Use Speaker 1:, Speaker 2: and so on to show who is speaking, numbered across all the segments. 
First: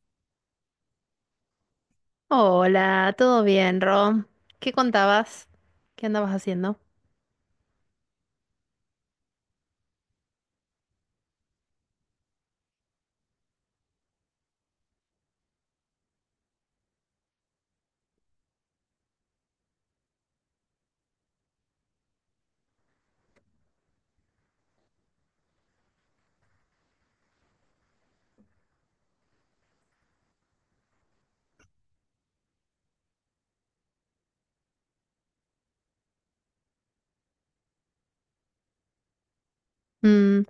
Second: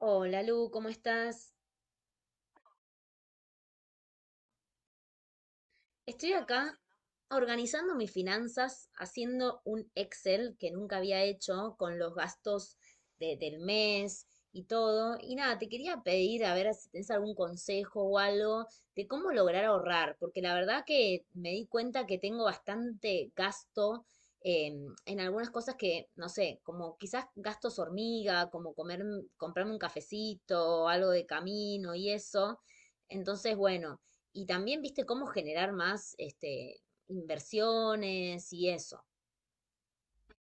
Speaker 1: Hola Lu, ¿cómo estás?
Speaker 2: Hola, ¿todo bien, Rom? ¿Qué contabas? ¿Qué andabas
Speaker 1: Estoy acá
Speaker 2: haciendo?
Speaker 1: organizando mis finanzas, haciendo un Excel que nunca había hecho con los gastos del mes y todo. Y nada, te quería pedir a ver si tienes algún consejo o algo de cómo lograr ahorrar, porque la verdad que me di cuenta que tengo bastante gasto en algunas cosas que, no sé, como quizás gastos hormiga, como comer, comprarme un cafecito, o algo de camino y eso. Entonces, bueno. Y también, viste, cómo generar más este, inversiones y eso.
Speaker 2: Mm,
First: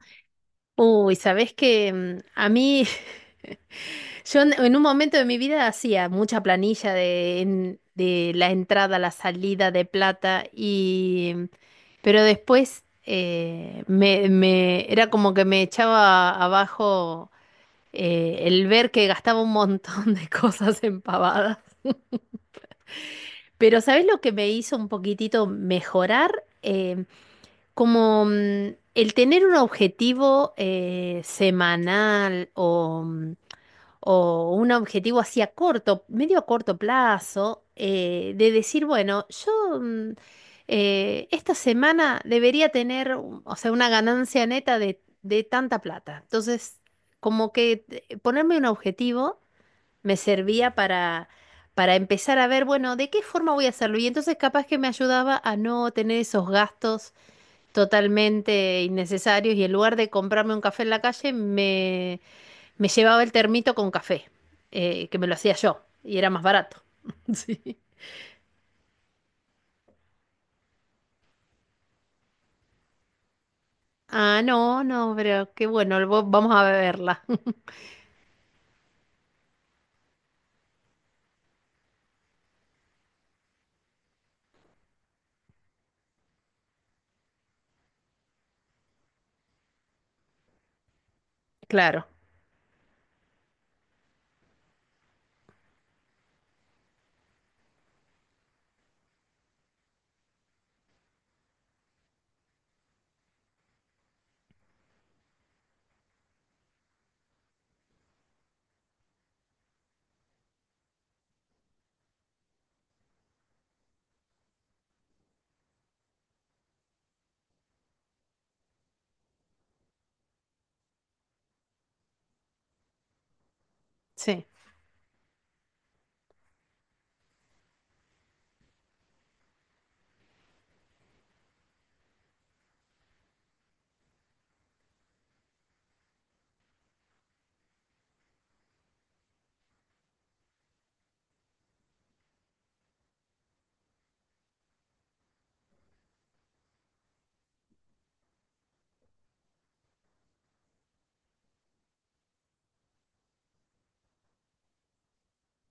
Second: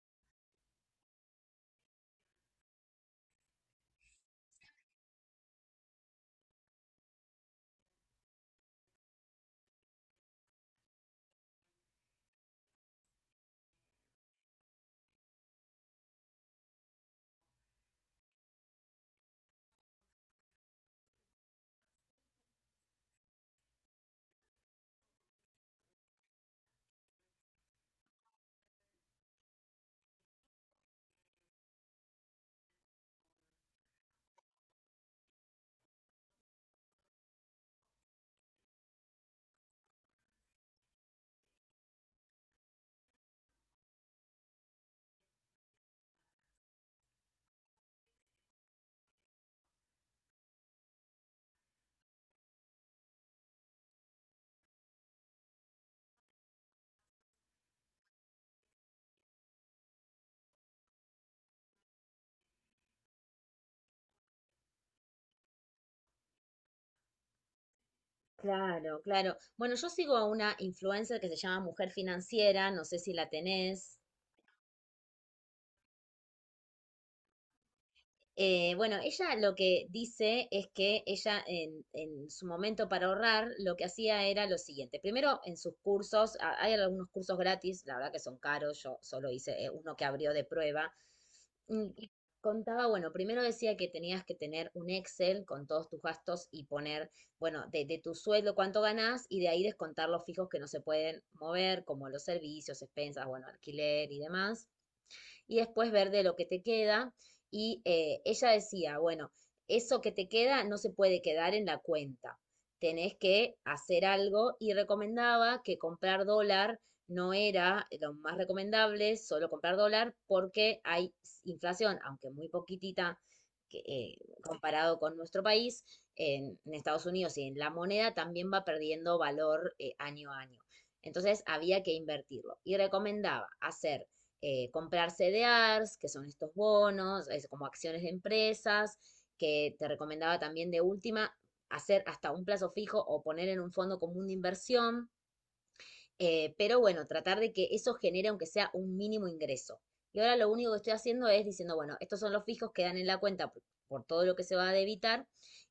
Speaker 2: uy, ¿sabés que a mí, yo en un momento de mi vida hacía mucha planilla de, de la entrada, la salida de plata, y, pero después era como que me echaba abajo el ver que gastaba un montón de cosas en pavadas. Pero ¿sabés lo que me hizo un poquitito mejorar? Como el tener un objetivo semanal o, o un objetivo así a corto, medio a corto plazo, de decir, bueno, yo esta semana debería tener, o sea, una ganancia neta de tanta plata. Entonces, como que ponerme un objetivo me servía para empezar a ver, bueno, de qué forma voy a hacerlo. Y entonces capaz que me ayudaba a no tener esos gastos totalmente innecesarios y en lugar de comprarme un café en la calle, me llevaba el termito con café, que me lo hacía yo y era más barato. Sí.
Speaker 1: Claro, claro. Bueno, yo sigo a una influencer que se llama Mujer Financiera, no sé si la tenés.
Speaker 2: Ah, no, no, pero qué bueno, vamos a beberla.
Speaker 1: Bueno, ella lo que dice es que ella en su momento para ahorrar lo que hacía era lo siguiente. Primero, en sus cursos, hay algunos cursos gratis, la verdad que son caros, yo solo hice uno que abrió de prueba. Y
Speaker 2: Claro,
Speaker 1: y contaba, bueno, primero decía que tenías que tener un Excel con todos tus gastos y poner, bueno, de tu sueldo cuánto ganás y de ahí descontar los fijos que no se pueden mover, como los servicios, expensas, bueno, alquiler y demás y después ver de lo que te queda. Y ella decía, bueno, eso que te queda no se puede quedar en la cuenta, tenés que hacer algo y recomendaba que comprar dólar no era lo más recomendable, solo comprar dólar porque hay inflación, aunque muy poquitita que,
Speaker 2: sí,
Speaker 1: comparado con nuestro país, en Estados Unidos y en la moneda también va perdiendo valor año a año. Entonces había que invertirlo y recomendaba hacer comprar CDRs, que son estos bonos, es como acciones de empresas, que te recomendaba también de última hacer hasta un plazo fijo o poner en un fondo común de inversión, pero bueno, tratar de que eso genere aunque sea un mínimo ingreso. Y ahora lo único que estoy haciendo es diciendo, bueno, estos son los fijos que dan en la cuenta por todo lo que se va a debitar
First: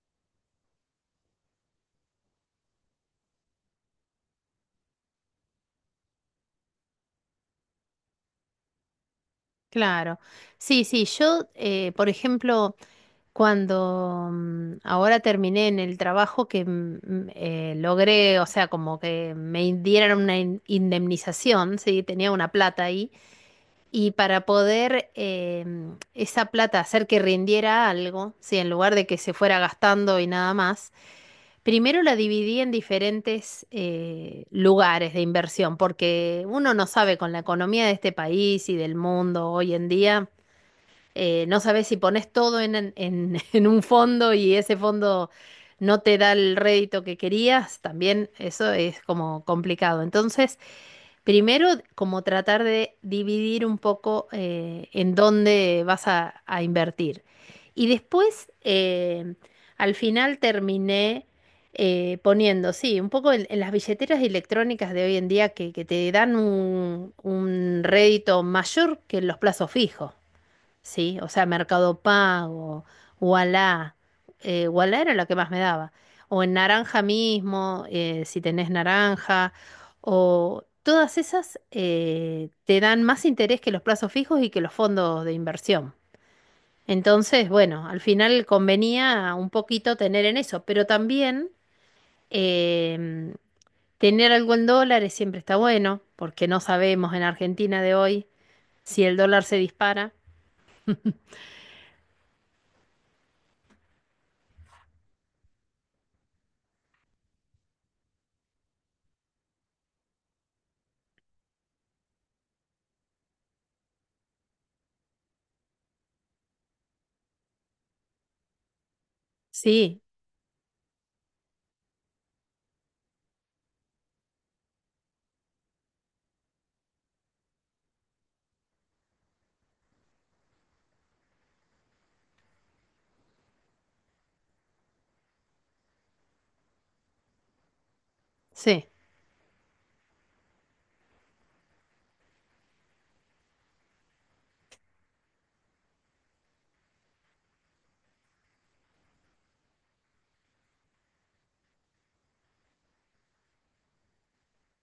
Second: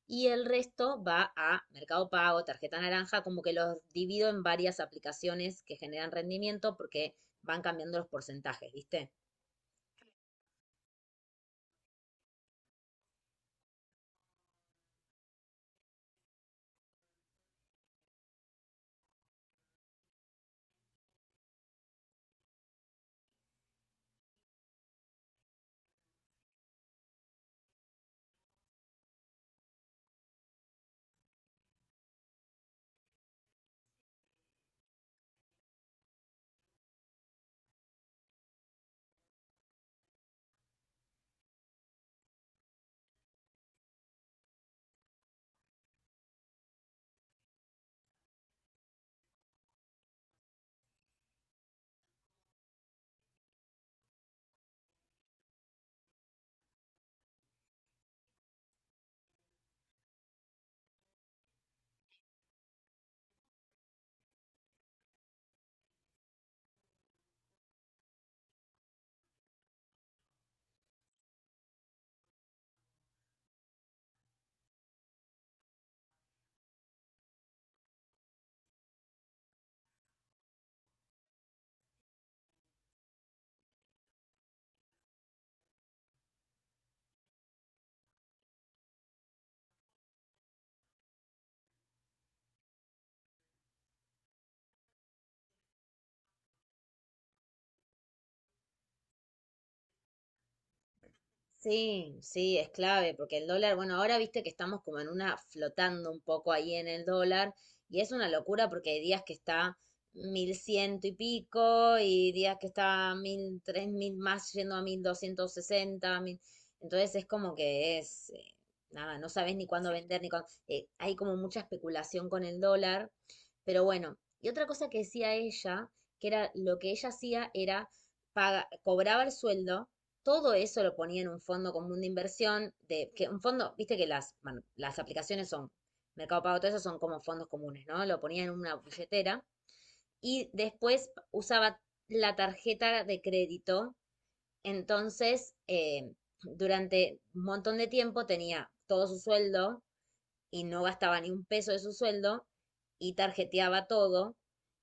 Speaker 1: y el resto va a Mercado Pago, tarjeta naranja, como que los divido en varias aplicaciones que generan rendimiento porque van cambiando los porcentajes, ¿viste?
Speaker 2: claro. Sí, sí, yo, por ejemplo, cuando ahora terminé en el trabajo que logré, o sea, como que me dieran una indemnización, sí, tenía una plata ahí. Y para poder esa plata hacer que rindiera algo, sí, en lugar de que se fuera gastando y nada más, primero la dividí en diferentes lugares de inversión, porque uno no sabe con la economía de este país y del mundo hoy en día. No sabes si pones todo en un fondo y ese fondo no te da el rédito que querías, también eso es como complicado. Entonces, primero, como tratar de dividir un poco en dónde vas a invertir. Y después, al final terminé poniendo, sí, un poco en las billeteras electrónicas de hoy en día que te dan un rédito mayor que los plazos fijos. Sí, o sea, Mercado Pago, Ualá, Ualá era la que más me daba. O en naranja mismo, si tenés naranja, o todas esas te dan más interés que los plazos fijos y que los fondos de inversión. Entonces, bueno, al final convenía un poquito tener en eso, pero también em, tener algo en dólares siempre está bueno, porque no sabemos en Argentina de hoy si el dólar se dispara.
Speaker 1: Sí, sí, es clave, porque el dólar, bueno, ahora viste que estamos como en una flotando un poco ahí en el dólar, y es una locura porque hay días que está mil ciento y pico, y días que está mil, tres mil más yendo a 1.260, mil. Entonces es como que es, nada, no sabes ni cuándo
Speaker 2: Sí,
Speaker 1: vender, ni cuándo. Hay como mucha especulación con el dólar, pero bueno, y otra cosa que decía ella, que era lo que ella hacía era cobraba el sueldo, todo eso lo ponía en un fondo común de inversión, de que un fondo, viste que bueno, las aplicaciones son, Mercado Pago, todo eso son como fondos comunes, ¿no? Lo ponía en una
Speaker 2: sí,
Speaker 1: billetera y después usaba la tarjeta de crédito. Entonces, durante un montón de tiempo tenía todo su sueldo y no gastaba ni un peso de su sueldo y tarjeteaba todo,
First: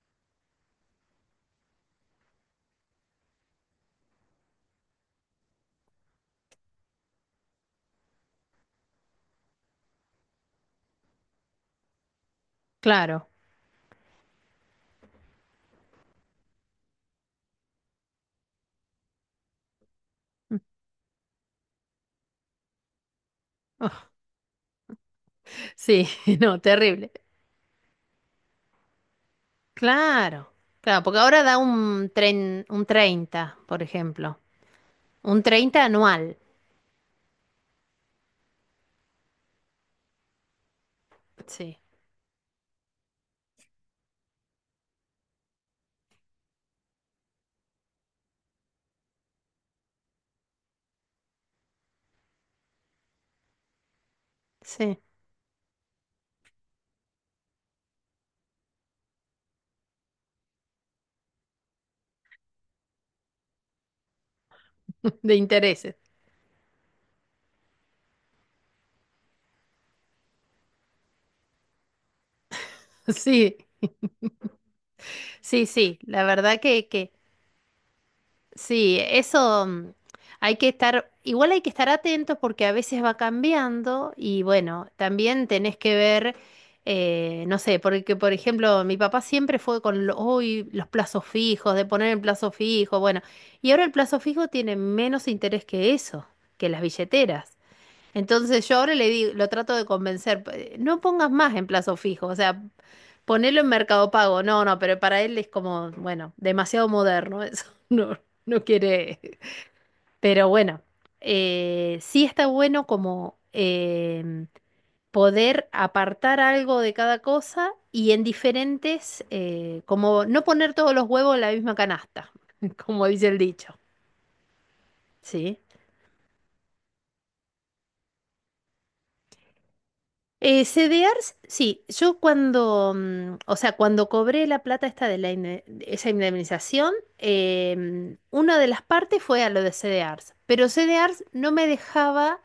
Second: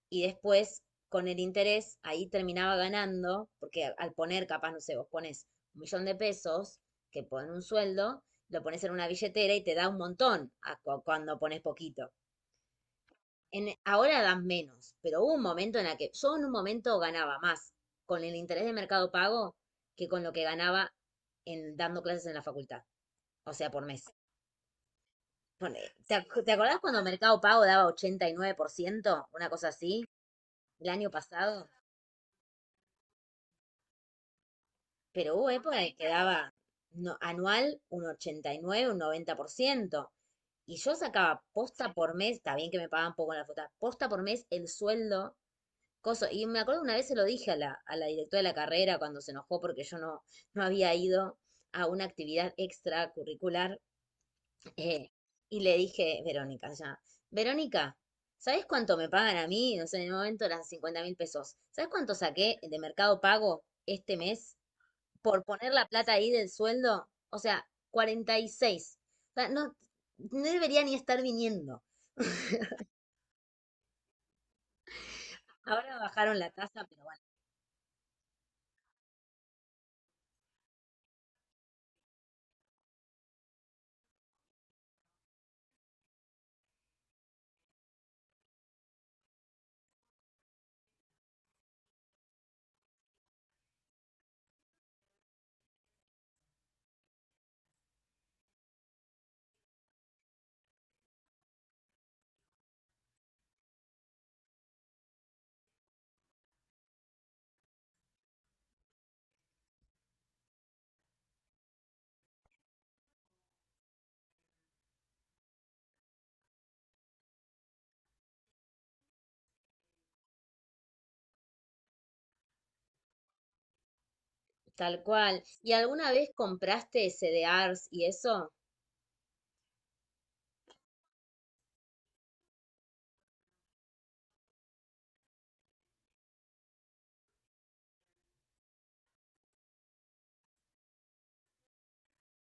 Speaker 1: y después con el interés ahí terminaba ganando, porque al poner capaz, no sé, vos pones un millón de pesos, que ponen un sueldo, lo pones en una billetera y te da un montón a cuando pones poquito.
Speaker 2: claro.
Speaker 1: Ahora dan menos, pero hubo un momento en el que yo en un momento ganaba más con el interés de Mercado Pago que con lo que ganaba dando clases en la facultad, o sea, por mes. Pone-
Speaker 2: Sí,
Speaker 1: ¿Te ac- te
Speaker 2: no,
Speaker 1: acordás cuando
Speaker 2: terrible.
Speaker 1: Mercado Pago daba 89%, una cosa así,
Speaker 2: Claro,
Speaker 1: el
Speaker 2: claro,
Speaker 1: año
Speaker 2: porque ahora da
Speaker 1: pasado?
Speaker 2: un 30, por ejemplo.
Speaker 1: Pero
Speaker 2: Un
Speaker 1: hubo época
Speaker 2: 30
Speaker 1: que
Speaker 2: anual.
Speaker 1: quedaba anual un 89, un 90%. Y yo sacaba
Speaker 2: Sí,
Speaker 1: posta por mes, está bien que me pagaban poco en la facultad, posta por mes el sueldo, coso. Y me acuerdo una vez se lo dije a la directora de la carrera cuando se enojó porque yo no, no había ido a una actividad extracurricular.
Speaker 2: sí,
Speaker 1: eh, y le dije, Verónica, ya, Verónica, ¿sabes cuánto me pagan a mí? No sé, en el momento eran 50.000 pesos. ¿Sabes cuánto saqué de Mercado Pago este mes?
Speaker 2: de
Speaker 1: Por poner la
Speaker 2: intereses.
Speaker 1: plata ahí del sueldo, o sea, 46. O sea, no, no debería ni estar viniendo.
Speaker 2: Sí, sí,
Speaker 1: Ahora
Speaker 2: sí, la
Speaker 1: bajaron la
Speaker 2: verdad
Speaker 1: tasa, pero
Speaker 2: que
Speaker 1: bueno,
Speaker 2: sí. Eso, hay que estar, igual hay que estar atentos porque a veces va cambiando y bueno, también tenés que ver, no sé, porque por ejemplo mi papá siempre fue con "Uy, los plazos fijos, de poner el plazo fijo", bueno, y ahora el plazo fijo tiene menos interés que eso, que las billeteras. Entonces yo ahora le digo, lo trato de convencer, No pongas más en plazo fijo, o sea, ponelo en Mercado Pago". No, no, pero para él es como, bueno, demasiado moderno eso. No, no quiere. Pero bueno, sí está bueno como poder apartar algo de cada cosa y en diferentes, como no poner todos los huevos en la misma canasta, como dice el dicho.
Speaker 1: tal cual.
Speaker 2: Sí.
Speaker 1: ¿Y alguna vez compraste C CDRs y eso?
Speaker 2: CDRs, sí, yo cuando, o sea, cuando cobré la plata esta de la de esa indemnización, una de las partes fue a lo de CDRs, pero CDRs no me dejaba.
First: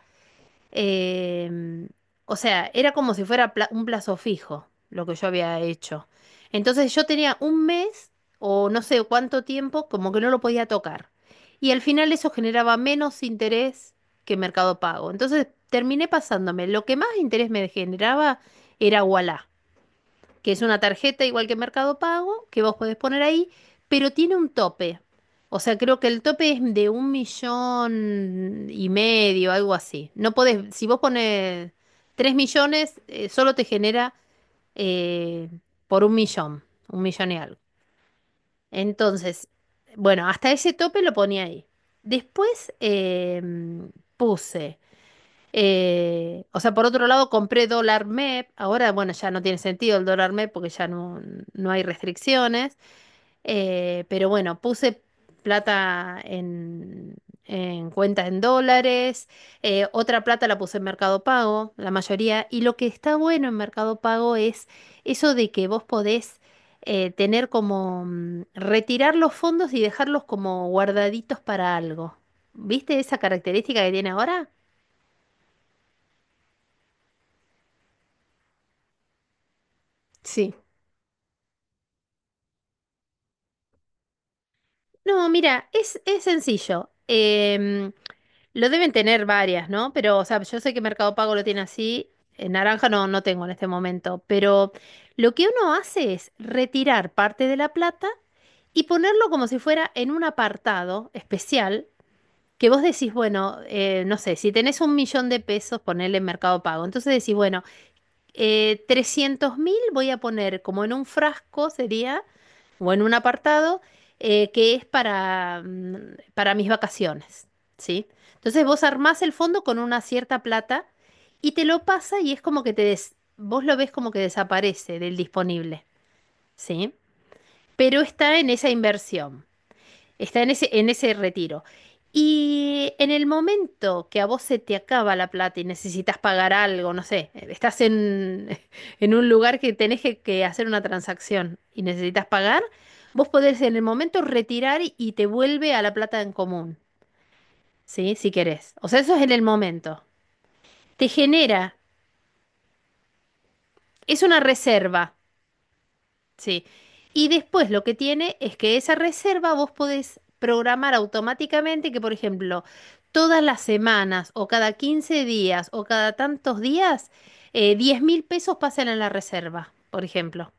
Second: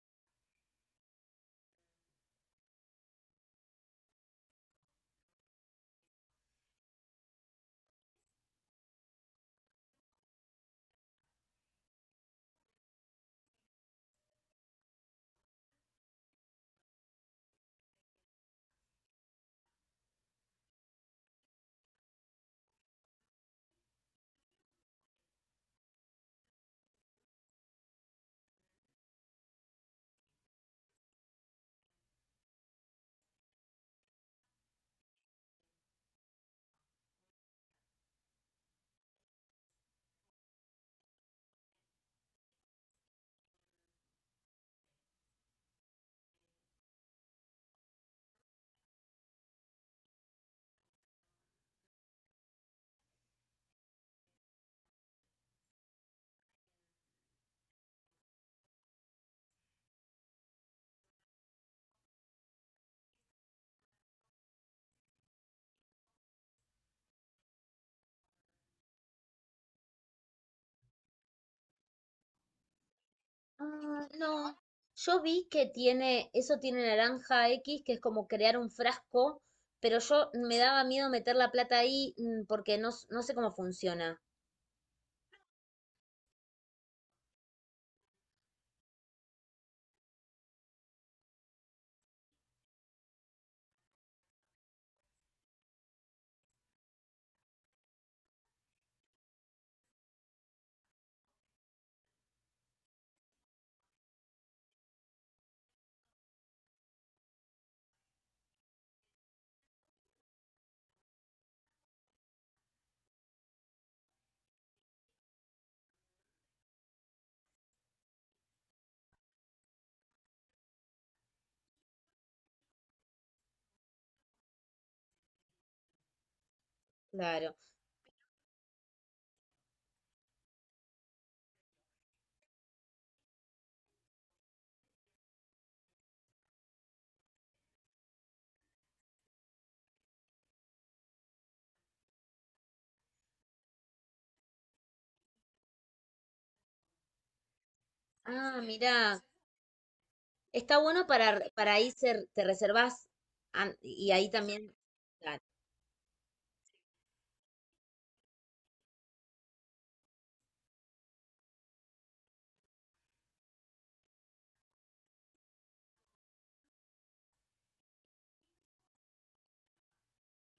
Speaker 2: Em, o sea, era como si fuera un plazo fijo lo que yo había hecho. Entonces yo tenía un mes o no sé cuánto tiempo como que no lo podía tocar. Y al final eso generaba menos interés que Mercado Pago. Entonces terminé pasándome. Lo que más interés me generaba era Ualá, que es una tarjeta igual que Mercado Pago, que vos podés poner ahí, pero tiene un tope. O sea, creo que el tope es de un millón y medio, algo así. No podés, si vos pones tres millones, solo te genera eh, por un millón y algo. Entonces, bueno, hasta ese tope lo ponía ahí. Después puse. O sea, por otro lado, compré dólar MEP. Ahora, bueno, ya no tiene sentido el dólar MEP porque no hay restricciones. Pero bueno, puse plata en cuenta en dólares. Otra plata la puse en Mercado Pago, la mayoría. Y lo que está bueno en Mercado Pago es eso de que vos podés tener como retirar los fondos y dejarlos como guardaditos para algo. ¿Viste esa característica que
Speaker 1: Ah,
Speaker 2: tiene ahora?
Speaker 1: no. Yo vi que tiene, eso tiene naranja X, que es como crear un frasco, pero yo
Speaker 2: Sí.
Speaker 1: me daba miedo meter la plata ahí porque no, no sé cómo funciona.
Speaker 2: No, mira, es sencillo. Lo deben tener varias, ¿no? Pero, o sea, yo sé que Mercado Pago lo tiene así. En naranja no, no tengo en este momento. Pero lo que uno hace es retirar parte de la plata y ponerlo como si fuera en un apartado especial que vos decís, bueno, no sé, si tenés un millón de pesos, ponele en Mercado Pago. Entonces decís, bueno, 300.000 voy a poner como en un frasco sería, o en un apartado, que es para mis vacaciones, ¿sí? Entonces vos armás el fondo con una cierta plata y te lo pasa y es como que vos lo ves como que desaparece del disponible, ¿sí?
Speaker 1: Claro.
Speaker 2: Pero está en esa inversión. Está en ese, retiro. Y en el momento que a vos se te acaba la plata y necesitas pagar algo, no sé, estás en, en un lugar que tenés que hacer una transacción y necesitas pagar, vos podés en el momento retirar y te vuelve a la plata en común, ¿sí? Si
Speaker 1: Ah,
Speaker 2: querés. O sea, eso
Speaker 1: mira.
Speaker 2: es en el momento.
Speaker 1: Está bueno
Speaker 2: Te
Speaker 1: para
Speaker 2: genera,
Speaker 1: ahí te reservas y
Speaker 2: es
Speaker 1: ahí
Speaker 2: una
Speaker 1: también.
Speaker 2: reserva.
Speaker 1: Claro,
Speaker 2: Sí. Y después lo que tiene es que esa reserva vos podés programar automáticamente que, por ejemplo, todas las semanas o cada 15 días o cada tantos días, 10 mil pesos pasan a la reserva, por ejemplo.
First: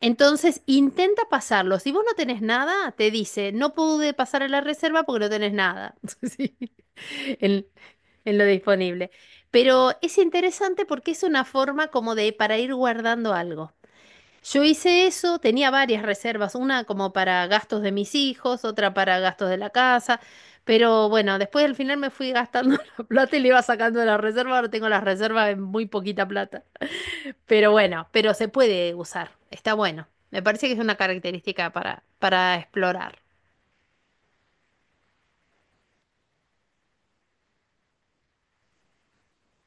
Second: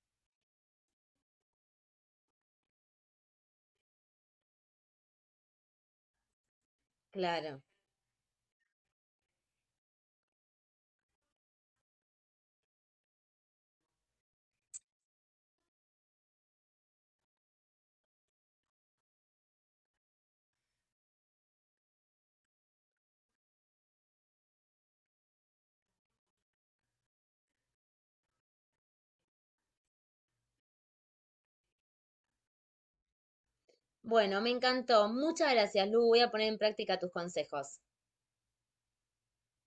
Speaker 2: Entonces intenta pasarlo. Si vos no tenés nada, te dice, no pude pasar a la reserva porque no tenés nada. Sí.
Speaker 1: claro.
Speaker 2: En, lo disponible. Pero es interesante porque es una forma como de para ir guardando algo. Yo hice eso, tenía varias reservas, una como para gastos de mis hijos, otra para gastos de la casa, pero bueno, después al final me fui gastando la plata y le iba sacando de la reserva, ahora tengo las reservas en muy poquita plata. Pero bueno, pero se puede usar, está bueno. Me parece que es una característica para explorar.
Speaker 1: Bueno, me encantó. Muchas gracias, Lu. Voy a poner en práctica tus consejos.